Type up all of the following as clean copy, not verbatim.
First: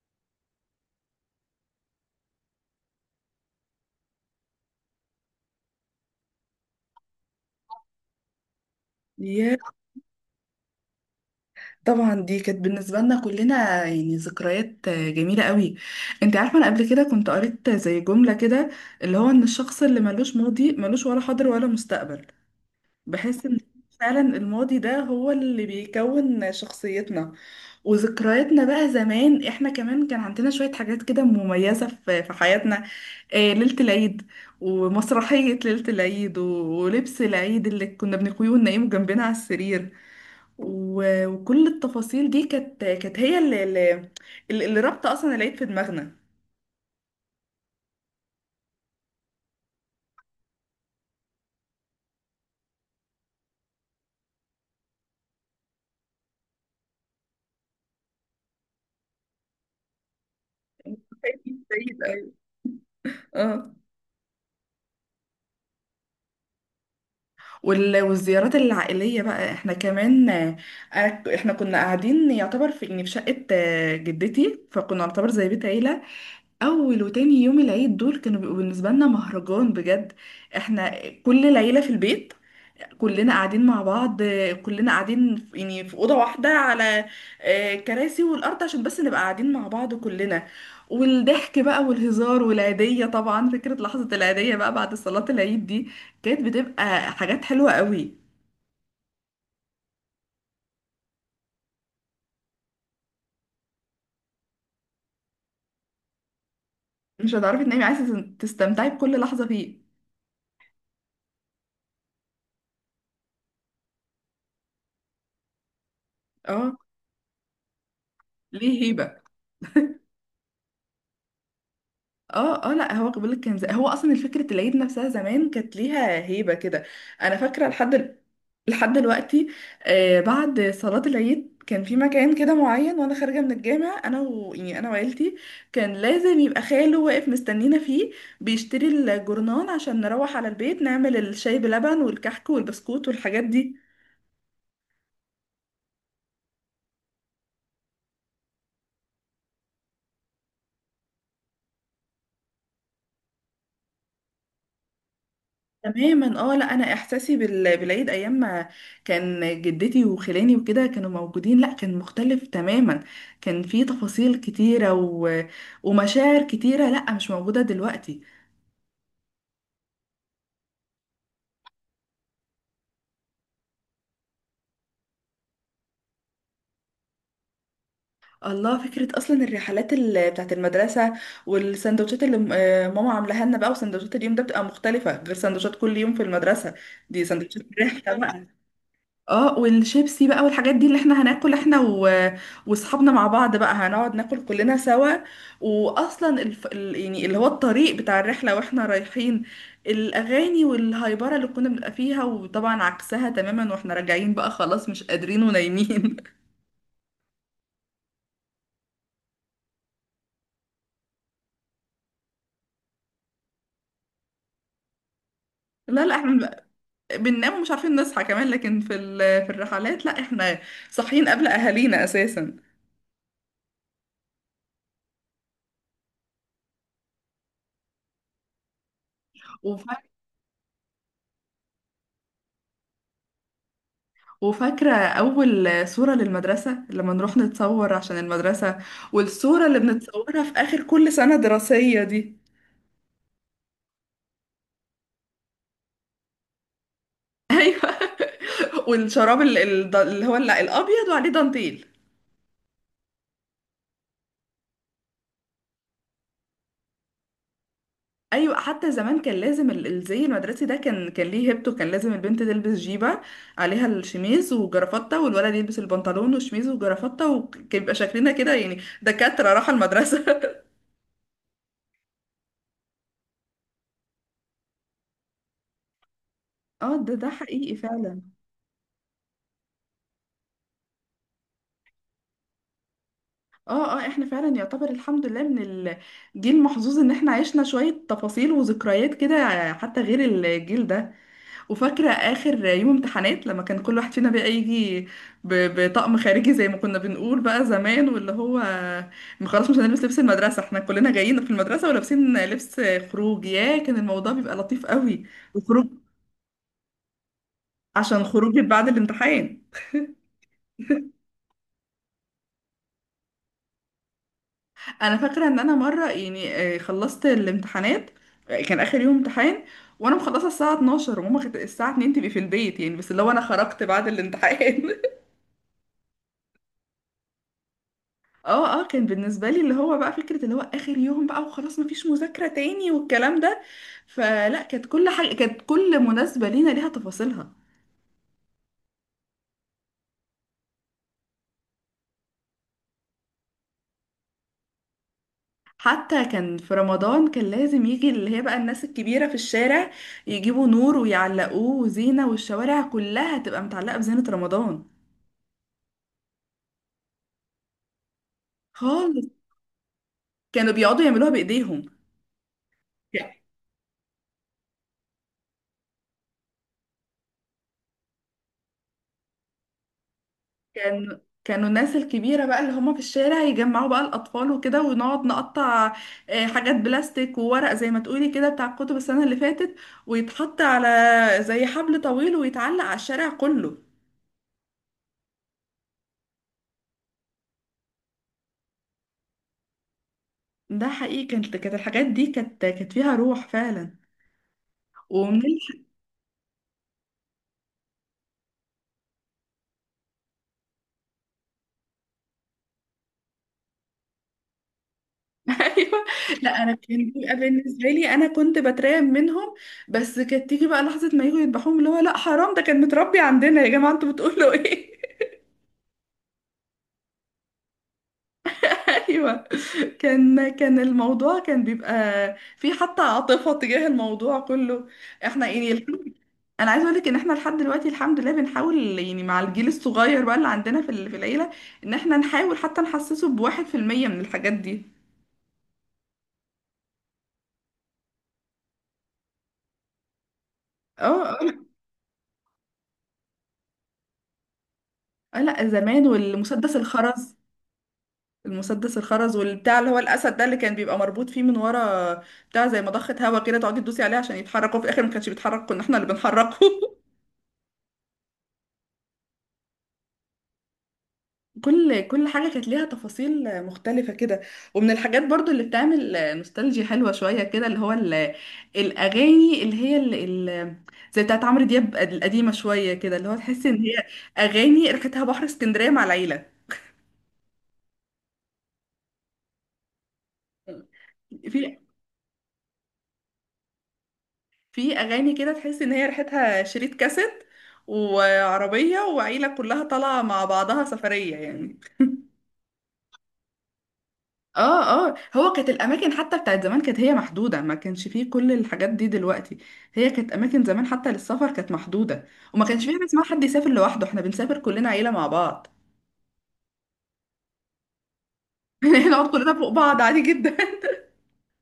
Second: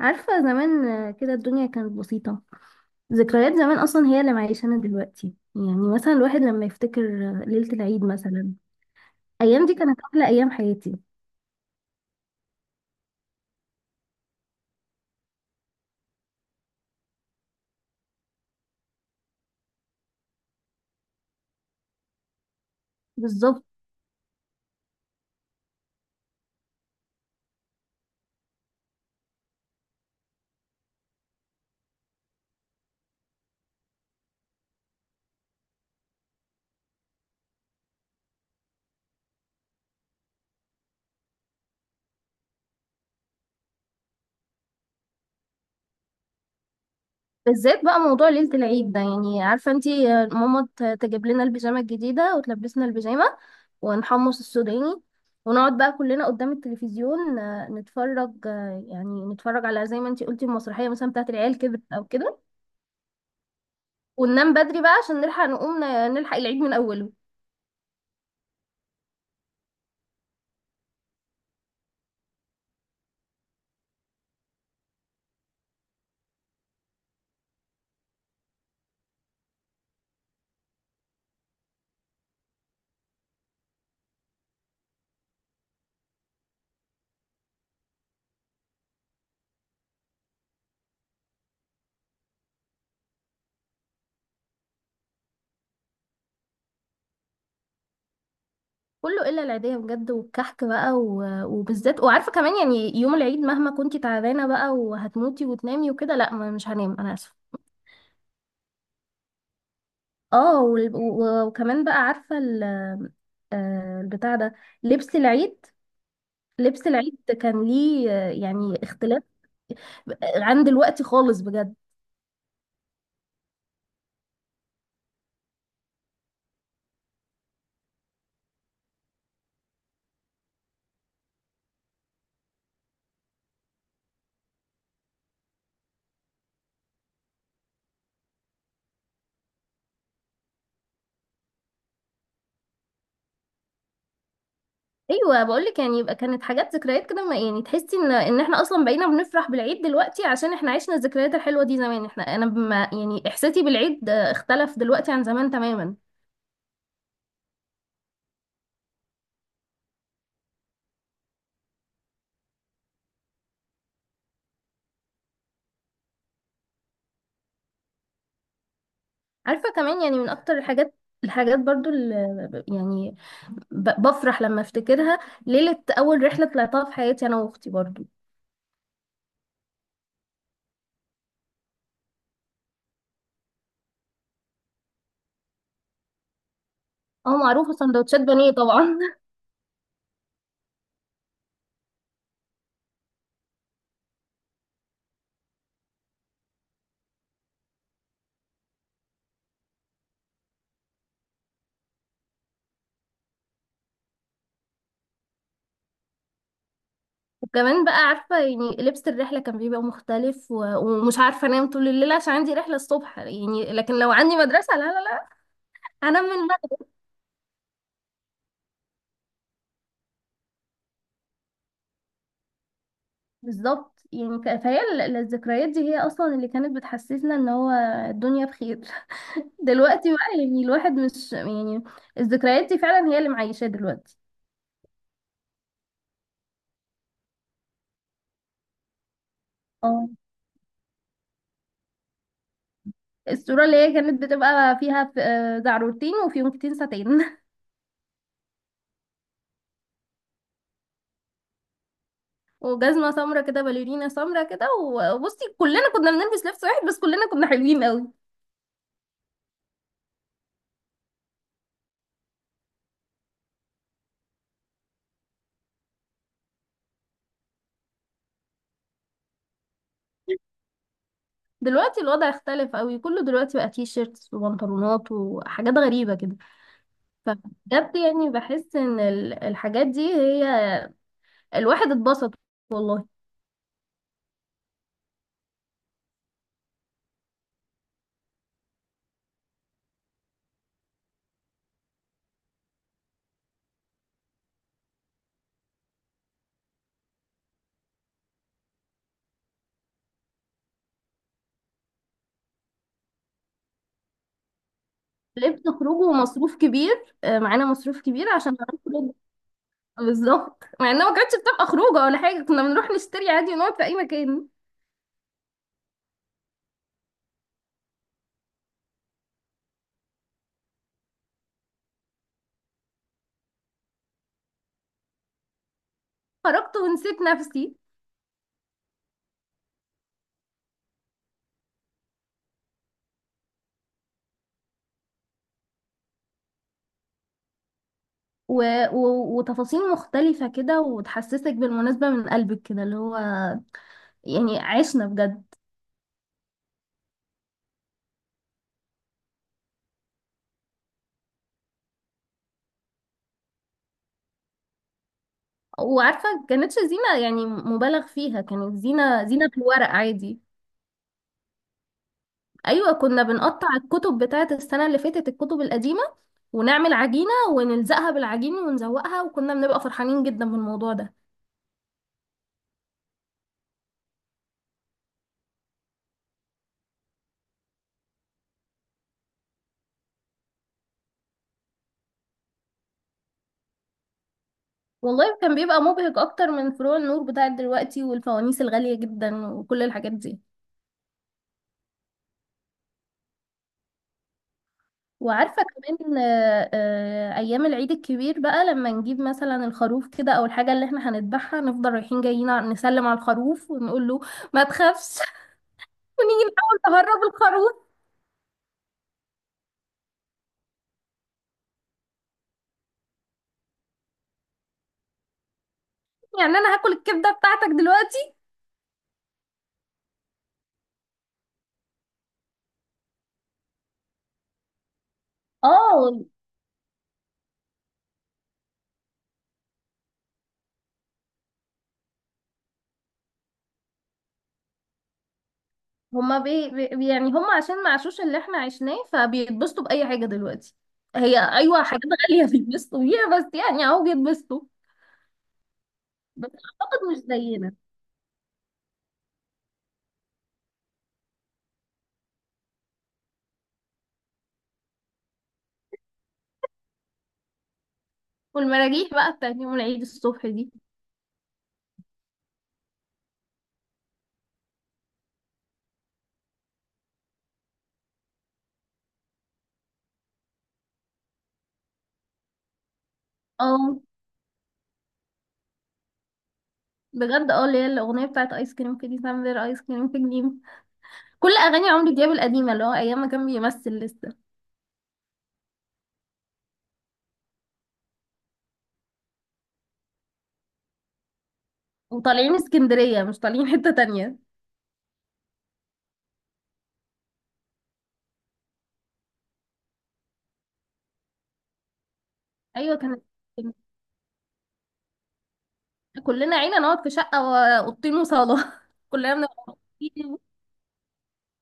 عارفة زمان آه، كده الدنيا كانت بسيطة. ذكريات زمان أصلا هي اللي معيشانا دلوقتي. يعني مثلا الواحد لما يفتكر آه، ليلة العيد مثلا، يا الأيام دي كانت أحلى أيام حياتي. طبعا دي كانت بالنسبة لنا كلنا يعني ذكريات جميلة قوي. انت عارفة انا قبل كده كنت قريت زي جملة كده اللي هو ان الشخص اللي ملوش ماضي ملوش ولا حاضر ولا مستقبل. بحس ان بالظبط. فعلا الماضي ده هو اللي بيكون شخصيتنا وذكرياتنا. بقى زمان احنا كمان كان عندنا شوية حاجات كده مميزة في حياتنا، ليلة العيد، ومسرحية ليلة العيد ولبس العيد اللي كنا بنقويه وننيمه جنبنا على السرير، وكل التفاصيل دي كانت هي اللي اللي, رابطه اصلا العيد في دماغنا. بالذات بقى موضوع ليلة العيد ده، يعني عارفة انتي آه، ماما تجيب لنا البيجامة الجديدة وتلبسنا البيجامة ونحمص السوداني ونقعد بقى كلنا قدام التلفزيون آه، نتفرج، آه، يعني نتفرج على زي ما انتي قلتي المسرحية مثلا بتاعت العيال عيد، كبرت عيد، أو أيوة. كده. اه وننام بدري بقى عشان نلحق نقوم نلحق العيد من أوله. والزيارات العائليه بقى، احنا كمان احنا كنا قاعدين يعتبر في يعني في شقه جدتي، فكنا نعتبر زي بيت عيله. اول وتاني يوم العيد دول كانوا بيبقوا بالنسبه لنا مهرجان بجد. احنا كل العيله في البيت، كلنا قاعدين مع بعض، كلنا قاعدين يعني في أوضة واحدة، على كراسي والأرض، عشان بس نبقى قاعدين مع بعض كلنا. والضحك بقى والهزار والعيدية. طبعا فكرة لحظة العيدية بقى بعد صلاة العيد دي كانت بتبقى حاجات حلوة قوي. كله الا العيديه بجد والكحك بقى وبالذات. وعارفه كمان يعني يوم العيد مهما كنتي تعبانه بقى وهتموتي وتنامي وكده، لا، مش هنام انا مش اسفه. هتعرفي تنامي، عايزة تستمتعي بكل لحظة فيه. اه وكمان بقى عارفه آه، البتاع ده، لبس العيد. اه، لبس العيد كان ليه آه، ليه يعني هيبة. اختلاف عن دلوقتي خالص بجد. اه اه، لا هو بقول لك كان زي، هو اصلا فكره العيد نفسها زمان كانت ليها هيبه كده. انا فاكره لحد دلوقتي، آه، بعد صلاه العيد كان في مكان كده معين، وانا خارجه من الجامع انا يعني انا وعيلتي، كان لازم يبقى خاله واقف مستنينا فيه، بيشتري الجورنان، عشان نروح على البيت نعمل الشاي بلبن والكحك والبسكوت والحاجات دي. ايوه بقول لك يعني، يبقى كانت حاجات ذكريات كده. يعني تحسي ان احنا اصلا بقينا بنفرح بالعيد دلوقتي عشان احنا عشنا الذكريات الحلوه دي زمان. احنا انا بما يعني احساسي بالعيد آه، اختلف دلوقتي عن زمان تماما. تماما، اه لا انا احساسي بالعيد ايام ما كان جدتي وخلاني وكده كانوا موجودين، لا كان مختلف تماما. كان في تفاصيل كتيره ومشاعر كتيره، لا مش موجوده دلوقتي. عارفة كمان يعني من أكتر الحاجات، الحاجات برضو اللي بفرح لما افتكرها، ليلة أول رحلة طلعتها في حياتي أنا وأختي برضو. الله، فكره اصلا الرحلات بتاعت المدرسه، والسندوتشات اللي ماما عاملاها لنا بقى. وسندوتشات اليوم ده بتبقى مختلفه غير سندوتشات كل يوم في المدرسه، دي اه سندوتشات معروفة الرحله سندوتشات بقى. بانيه طبعا اه، والشيبسي بقى والحاجات دي اللي احنا هناكل احنا واصحابنا مع بعض بقى، هنقعد ناكل كلنا سوا. واصلا يعني اللي هو الطريق بتاع الرحله واحنا رايحين، الاغاني والهايبره اللي كنا بنبقى فيها. وطبعا عكسها تماما واحنا راجعين بقى، خلاص مش قادرين ونايمين. وكمان بقى عارفة يعني لبس الرحلة كان بيبقى مختلف، ومش عارفة أنام طول الليل عشان عندي رحلة الصبح، يعني لكن لو عندي مدرسة لا لا لا، لا لا هنام احنا من بنبقى- المغرب. بننام ومش عارفين نصحى كمان. لكن في في الرحلات، لا احنا صاحيين قبل اهالينا اساسا. بالظبط يعني، فهي الذكريات دي هي أصلا اللي كانت بتحسسنا إن هو الدنيا بخير. دلوقتي بقى يعني الواحد مش يعني، الذكريات دي فعلا هي اللي معيشاه دلوقتي. وفاكرة أول صورة للمدرسة لما نروح نتصور عشان المدرسة، والصورة اللي اه. بنتصورها في آخر كل سنة دراسية دي. الصورة اللي هي كانت بتبقى فيها آه، زعرورتين وفيونكتين ساتين. والشراب اللي هو الأبيض وعليه دانتيل. وجزمة سمرة كده، باليرينا سمرة كده. وبصي كلنا كنا بنلبس لبس واحد، بس كلنا كنا حلوين قوي. أيوة، حتى زمان كان لازم الزي المدرسي ده كان ليه هيبته. كان لازم البنت تلبس جيبة عليها الشميز وجرافتة، والولد يلبس البنطلون والشميز وجرافتة. وكان بيبقى شكلنا كده يعني دكاترة، راحة المدرسة. دلوقتي الوضع اختلف قوي، كله دلوقتي بقى تي شيرتس وبنطلونات وحاجات غريبة كده. اه، ده حقيقي فبجد فعلا. يعني بحس ان الحاجات دي هي، الواحد اتبسط والله. اه اه، احنا فعلا يعتبر الحمد لله من الجيل المحظوظ ان احنا عشنا شوية تفاصيل وذكريات كده، حتى غير الجيل ده. وفاكرة اخر يوم امتحانات، لما كان كل واحد فينا بقى يجي بطقم خارجي، زي ما كنا بنقول بقى زمان، واللي هو خلاص مش هنلبس لبس المدرسة. احنا كلنا جايين في المدرسة ولابسين لبس خروج، يا كان الموضوع بيبقى لطيف قوي. لبس وخروج خروجه ومصروف كبير، آه، معانا مصروف عشان كبير عشان خروج بعد نخرج. الامتحان. بالظبط، مع انها ما كانتش بتبقى خروجه ولا حاجه، كنا بنروح نشتري عادي ونقعد في اي مكان. انا فاكره ان انا مره يعني خلصت الامتحانات، كان اخر يوم امتحان، وانا مخلصه الساعه 12 وماما كانت الساعه 2 تبقي في البيت يعني، بس اللي هو انا خرجت بعد الامتحان. خرجت ونسيت نفسي. اه اه، كان بالنسبه لي اللي هو بقى فكره اللي هو اخر يوم بقى وخلاص مفيش مذاكره تاني والكلام ده. فلا، كانت كل حاجه، كانت كل مناسبه لينا ليها تفاصيلها. و... وتفاصيل مختلفه كده وتحسسك بالمناسبه من قلبك كده، اللي هو يعني عشنا بجد. حتى كان في رمضان، كان لازم يجي اللي هي بقى الناس الكبيره في الشارع، يجيبوا نور ويعلقوه وزينه، والشوارع كلها تبقى متعلقه بزينه رمضان وعارفه كانتش زينه يعني مبالغ فيها، كانت زينه، خالص. زينه في الورق عادي. كانوا بيقعدوا يعملوها بايديهم ايوه كنا يعني. بنقطع الكتب بتاعه السنه اللي فاتت، الكتب القديمه، ونعمل عجينه ونلزقها بالعجين ونزوقها، وكنا بنبقى فرحانين جدا بالموضوع ده. كان كانوا الناس الكبيرة بقى اللي هم في الشارع يجمعوا بقى الأطفال وكده، ونقعد نقطع حاجات بلاستيك وورق، زي ما تقولي كده بتاع الكتب السنة اللي فاتت، ويتحط على زي حبل طويل ويتعلق على الشارع كله. والله كان بيبقى مبهج اكتر من فروع النور بتاعت دلوقتي والفوانيس الغالية جدا وكل الحاجات دي. ده حقيقي، كانت الحاجات دي كانت فيها روح فعلا. ومن وعارفة ال- كمان آه، آه، ايام العيد الكبير بقى لما نجيب مثلا الخروف كده او الحاجة اللي احنا هنذبحها، نفضل رايحين جايين نسلم على الخروف ونقول له ما تخافش. ايوه. ونيجي لا انا نحاول كان نهرب بيبقى الخروف. بالنسبه لي انا كنت بترعب منهم، بس كانت تيجي بقى لحظه ما يجوا يذبحوهم، اللي هو لا حرام، ده كان متربي عندنا يا جماعه انتوا بتقولوا ايه. يعني انا هاكل الكبدة بتاعتك دلوقتي؟ ايوه، كان كان الموضوع كان بيبقى في حتى عاطفه تجاه الموضوع كله. احنا يعني اه. انا عايزه اقول لك ان احنا لحد دلوقتي الحمد لله بنحاول يعني مع الجيل الصغير بقى اللي عندنا في العيله، ان احنا نحاول حتى نحسسه ب1% من الحاجات دي. هما يعني هما عشان ما عاشوش اللي احنا عشناه، فبيتبسطوا بأي حاجة دلوقتي. اه هي اه، ايوه حاجات غالية بيتبسطوا بيها، بس يعني اهو بيتبسطوا. لا لا، زمان بس والمسدس اعتقد مش الخرز. زينا. المسدس الخرز والبتاع اللي هو الاسد ده اللي كان بيبقى مربوط فيه من ورا، بتاع زي مضخه هوا كده تقعدي تدوسي عليه عشان يتحرك، وفي الاخر ما كانش بيتحرك، كنا احنا اللي بنحركه. والمراجيح بقى بتاعت يوم العيد الصبح دي. كل حاجة كانت ليها تفاصيل مختلفة كده. ومن الحاجات برضو اللي بتعمل نوستالجي حلوة شوية كده، اللي هو الأغاني اللي هي ال زي بتاعت عمرو دياب القديمة شوية كده، اللي هو تحس إن هي اه أغاني ريحتها بحر اسكندرية مع العيلة. بجد، اه اللي هي الاغنيه بتاعت ايس كريم كيدي سامبر، ايس كريم في جليم. كل في اغاني عمرو دياب القديمه اللي هو ايام ما كان بيمثل لسه. في أغاني كده تحس إن هي ريحتها شريط كاسيت، وعربية وعيلة كلها طالعة مع بعضها سفرية يعني. وطالعين اسكندريه مش طالعين حته تانية. اه اه، هو كانت الاماكن حتى بتاعت زمان كانت هي محدوده، ما كانش فيه كل الحاجات دي دلوقتي. هي كانت اماكن زمان حتى للسفر كانت محدوده، وما كانش فيه ايوه، حاجه كان اسمها حد يسافر لوحده، احنا بنسافر كلنا عيله مع بعض. كلنا عينا نقعد في شقه واوضتين وصاله نقعد كلنا كلنا بنبقى فوق بعض عادي مبسوطين. جدا.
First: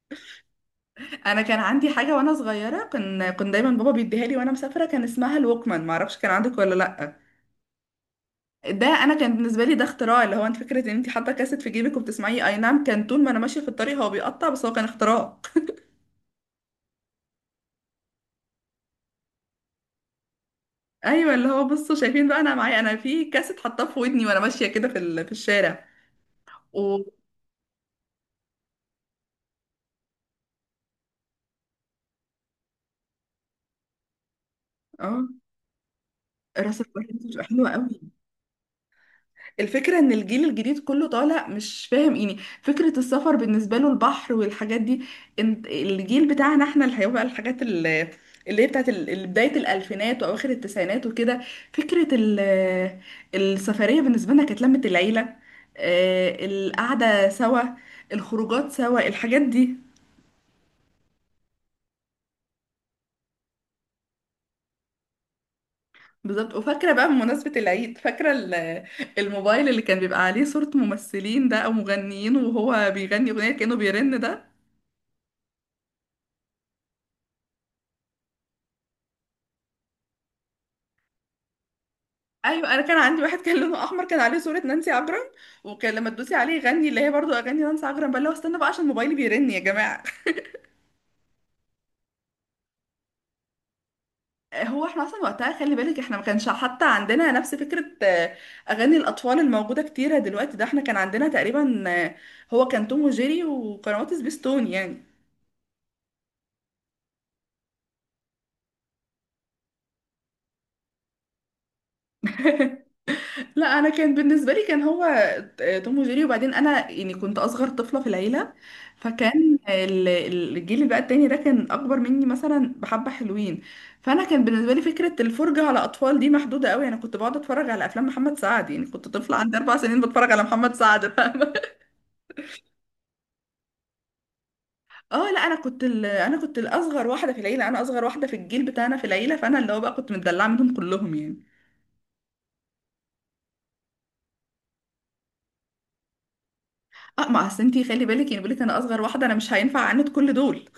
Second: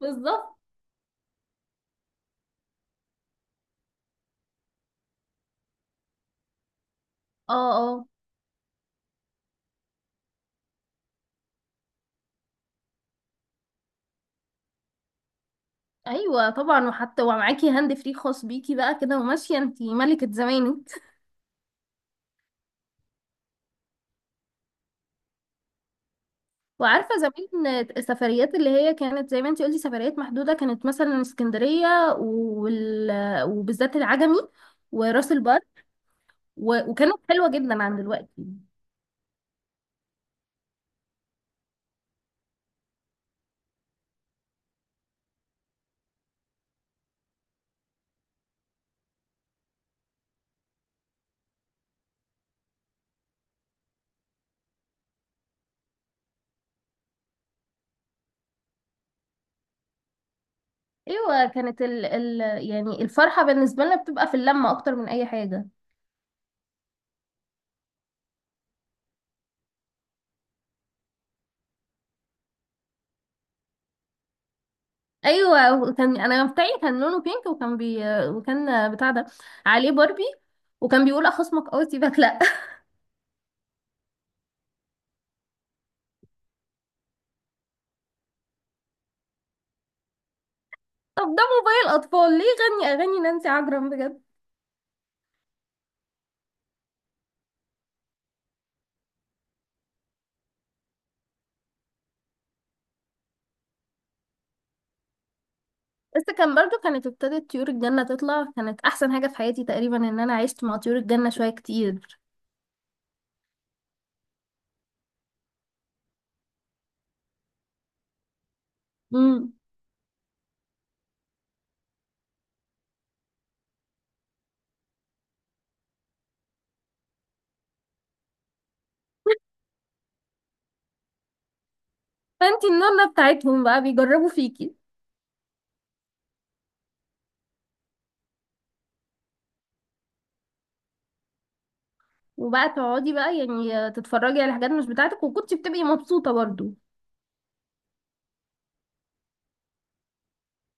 بالظبط. انا كان عندي حاجه وانا صغيره، كان كنت دايما بابا بيديها لي وانا مسافره، كان اسمها الوكمان، ما اعرفش كان عندك ولا لا. اه اه ده انا كان بالنسبه لي ده اختراع، اللي هو انت فكره ان انت حاطه كاسيت في جيبك وبتسمعيه. اي نعم كان طول ما انا ماشيه في الطريق هو بيقطع، بس هو كان اختراع. ايوه طبعا، وحتى ومعاكي هاند فري خاص بيكي بقى كده، وماشيه انتي ملكه زمانك. ايوه اللي هو بصوا شايفين بقى انا معايا انا في كاسيت حاطاه في ودني وانا ماشيه كده في الشارع و. وعارفة زمان السفريات اللي هي كانت زي ما انتي قلتي سفريات محدودة، كانت مثلا اسكندرية، وال... وبالذات العجمي اه، وراس البر، راس البر وكانت دي بتبقى حلوة حلوه جدا عن قوي. دلوقتي. الفكره ان الجيل الجديد كله طالع مش فاهم يعني فكره السفر بالنسبه له البحر والحاجات دي. انت الجيل بتاعنا احنا اللي هيبقى الحاجات اللي اللي هي بتاعت بدايه الالفينات واواخر التسعينات وكده. فكره السفريه بالنسبه لنا كانت لمه العيله، القعده سوا، الخروجات سوا، الحاجات دي. ايوه، كانت يعني الفرحة بالنسبة لنا بتبقى في اللمة اكتر من اي حاجة. بالظبط. وفاكرة بقى بمناسبة العيد، فاكرة الموبايل اللي كان بيبقى عليه صورة ممثلين ده أو مغنيين، وهو بيغني أغنية كأنه بيرن ده. ايوه كان انا بتاعي كان لونه بينك، وكان بتاع ده عليه باربي، وكان بيقول اخصمك اه سيبك لا. أيوة، أنا كان عندي واحد كان لونه أحمر، كان عليه صورة نانسي عجرم، وكان لما تدوسي عليه يغني اللي هي برضو أغاني نانسي عجرم بقى، اللي هو استنى بقى عشان موبايلي بيرن يا جماعة. طب ده موبايل اطفال ليه غني اغاني نانسي عجرم بجد؟ هو احنا أصلا وقتها خلي بالك احنا ما كانش حتى عندنا نفس فكرة أغاني الأطفال الموجودة كتيرة دلوقتي. ده احنا كان عندنا تقريبا هو كان توم وجيري وقنوات سبيستون يعني. بس كان برضو، كانت ابتدت طيور الجنة تطلع، كانت أحسن حاجة في حياتي تقريبا إن أنا عشت مع طيور الجنة شوية كتير. لا انا كان بالنسبه لي كان هو توم وجيري. وبعدين انا يعني كنت اصغر طفله في العيله، امم. فكان الجيل بقى التاني ده كان اكبر مني، مثلا بحبه حلوين. فانا كان بالنسبه لي فكره الفرجه على اطفال دي محدوده قوي، انا كنت بقعد اتفرج على افلام محمد سعد يعني، كنت طفله عندي 4 سنين بتفرج على محمد سعد، فاهمه. فانتي النونة بتاعتهم بقى بيجربوا فيكي، اه لا، انا كنت انا كنت الاصغر واحده في العيله، انا اصغر واحده في الجيل بتاعنا في العيله، فانا اللي هو بقى كنت متدلعه منهم كلهم يعني. وبقى تقعدي بقى يعني تتفرجي على حاجات مش بتاعتك، وكنتي بتبقي مبسوطة برضو. اه، ما اصل انتي خلي بالك يعني بقول لك انا اصغر واحده، انا مش هينفع اعاند كل دول.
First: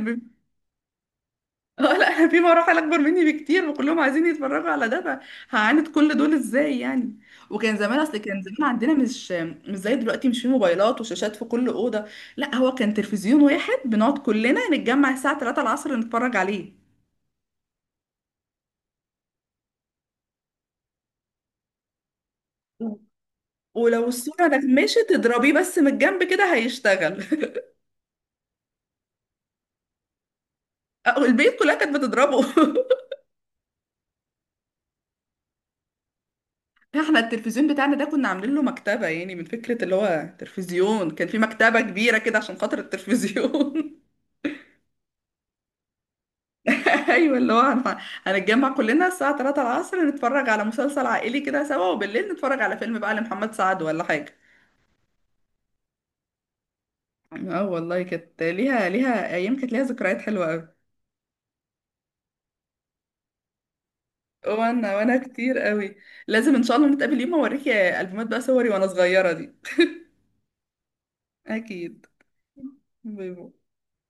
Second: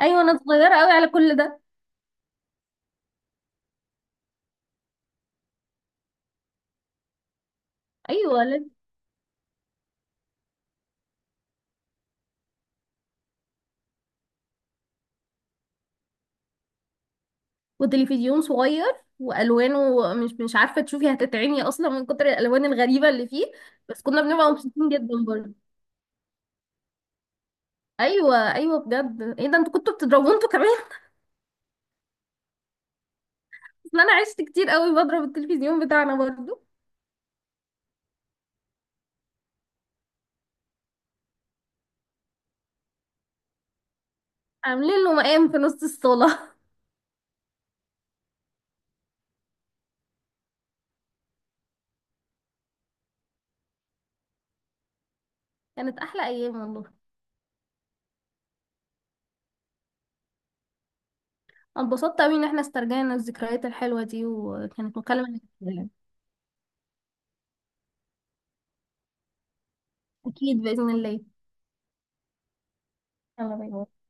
أيوة أنا صغيرة أوي على كل ده. اه لا انا في مراحل اكبر مني بكتير وكلهم عايزين يتفرجوا على ده، فهعاند كل دول ازاي يعني. وكان زمان، اصل كان أيوة زمان لازم. عندنا مش مش زي دلوقتي، مش في موبايلات وشاشات في كل اوضه. لا هو كان تلفزيون واحد، بنقعد كلنا نتجمع الساعه 3 العصر نتفرج عليه. وتلفزيون صغير، وألوانه مش عارفة تشوفي، هتتعمي أصلا من كتر الألوان الغريبة اللي فيه. بس ولو كنا الصوره بنبقى مبسوطين نغمشت جدا تضربيه برضو. بس من الجنب كده هيشتغل. أيوة أيوة بجد، إيه ده انتوا كنتوا بتضربوا انتوا كمان؟ أو البيت كلها كانت بتضربه. اصل انا عشت كتير قوي بضرب التلفزيون بتاعنا برضو. احنا التلفزيون بتاعنا ده كنا عاملين له مكتبه يعني، من فكره اللي هو تلفزيون، كان في مكتبه كبيره كده عشان خاطر التلفزيون. عاملين له مقام في نص الصاله. ايوه اللي هو هنتجمع كلنا الساعة 3 العصر نتفرج على مسلسل عائلي كده سوا، وبالليل نتفرج على فيلم بقى لمحمد سعد ولا حاجة. كانت احلى ايام والله. اه والله، كانت ليها، ليها ايام، كانت ليها ذكريات حلوة قوي. أنا اتبسطت قوي ان احنا استرجعنا الذكريات الحلوه دي، وانا، وكانت وانا مكالمه كتير لذيذة. قوي. لازم ان شاء الله نتقابل يوم اوريكي البومات بقى صوري وانا صغيرة دي. اكيد باذن الله. اكيد. باي باي. يلا باي باي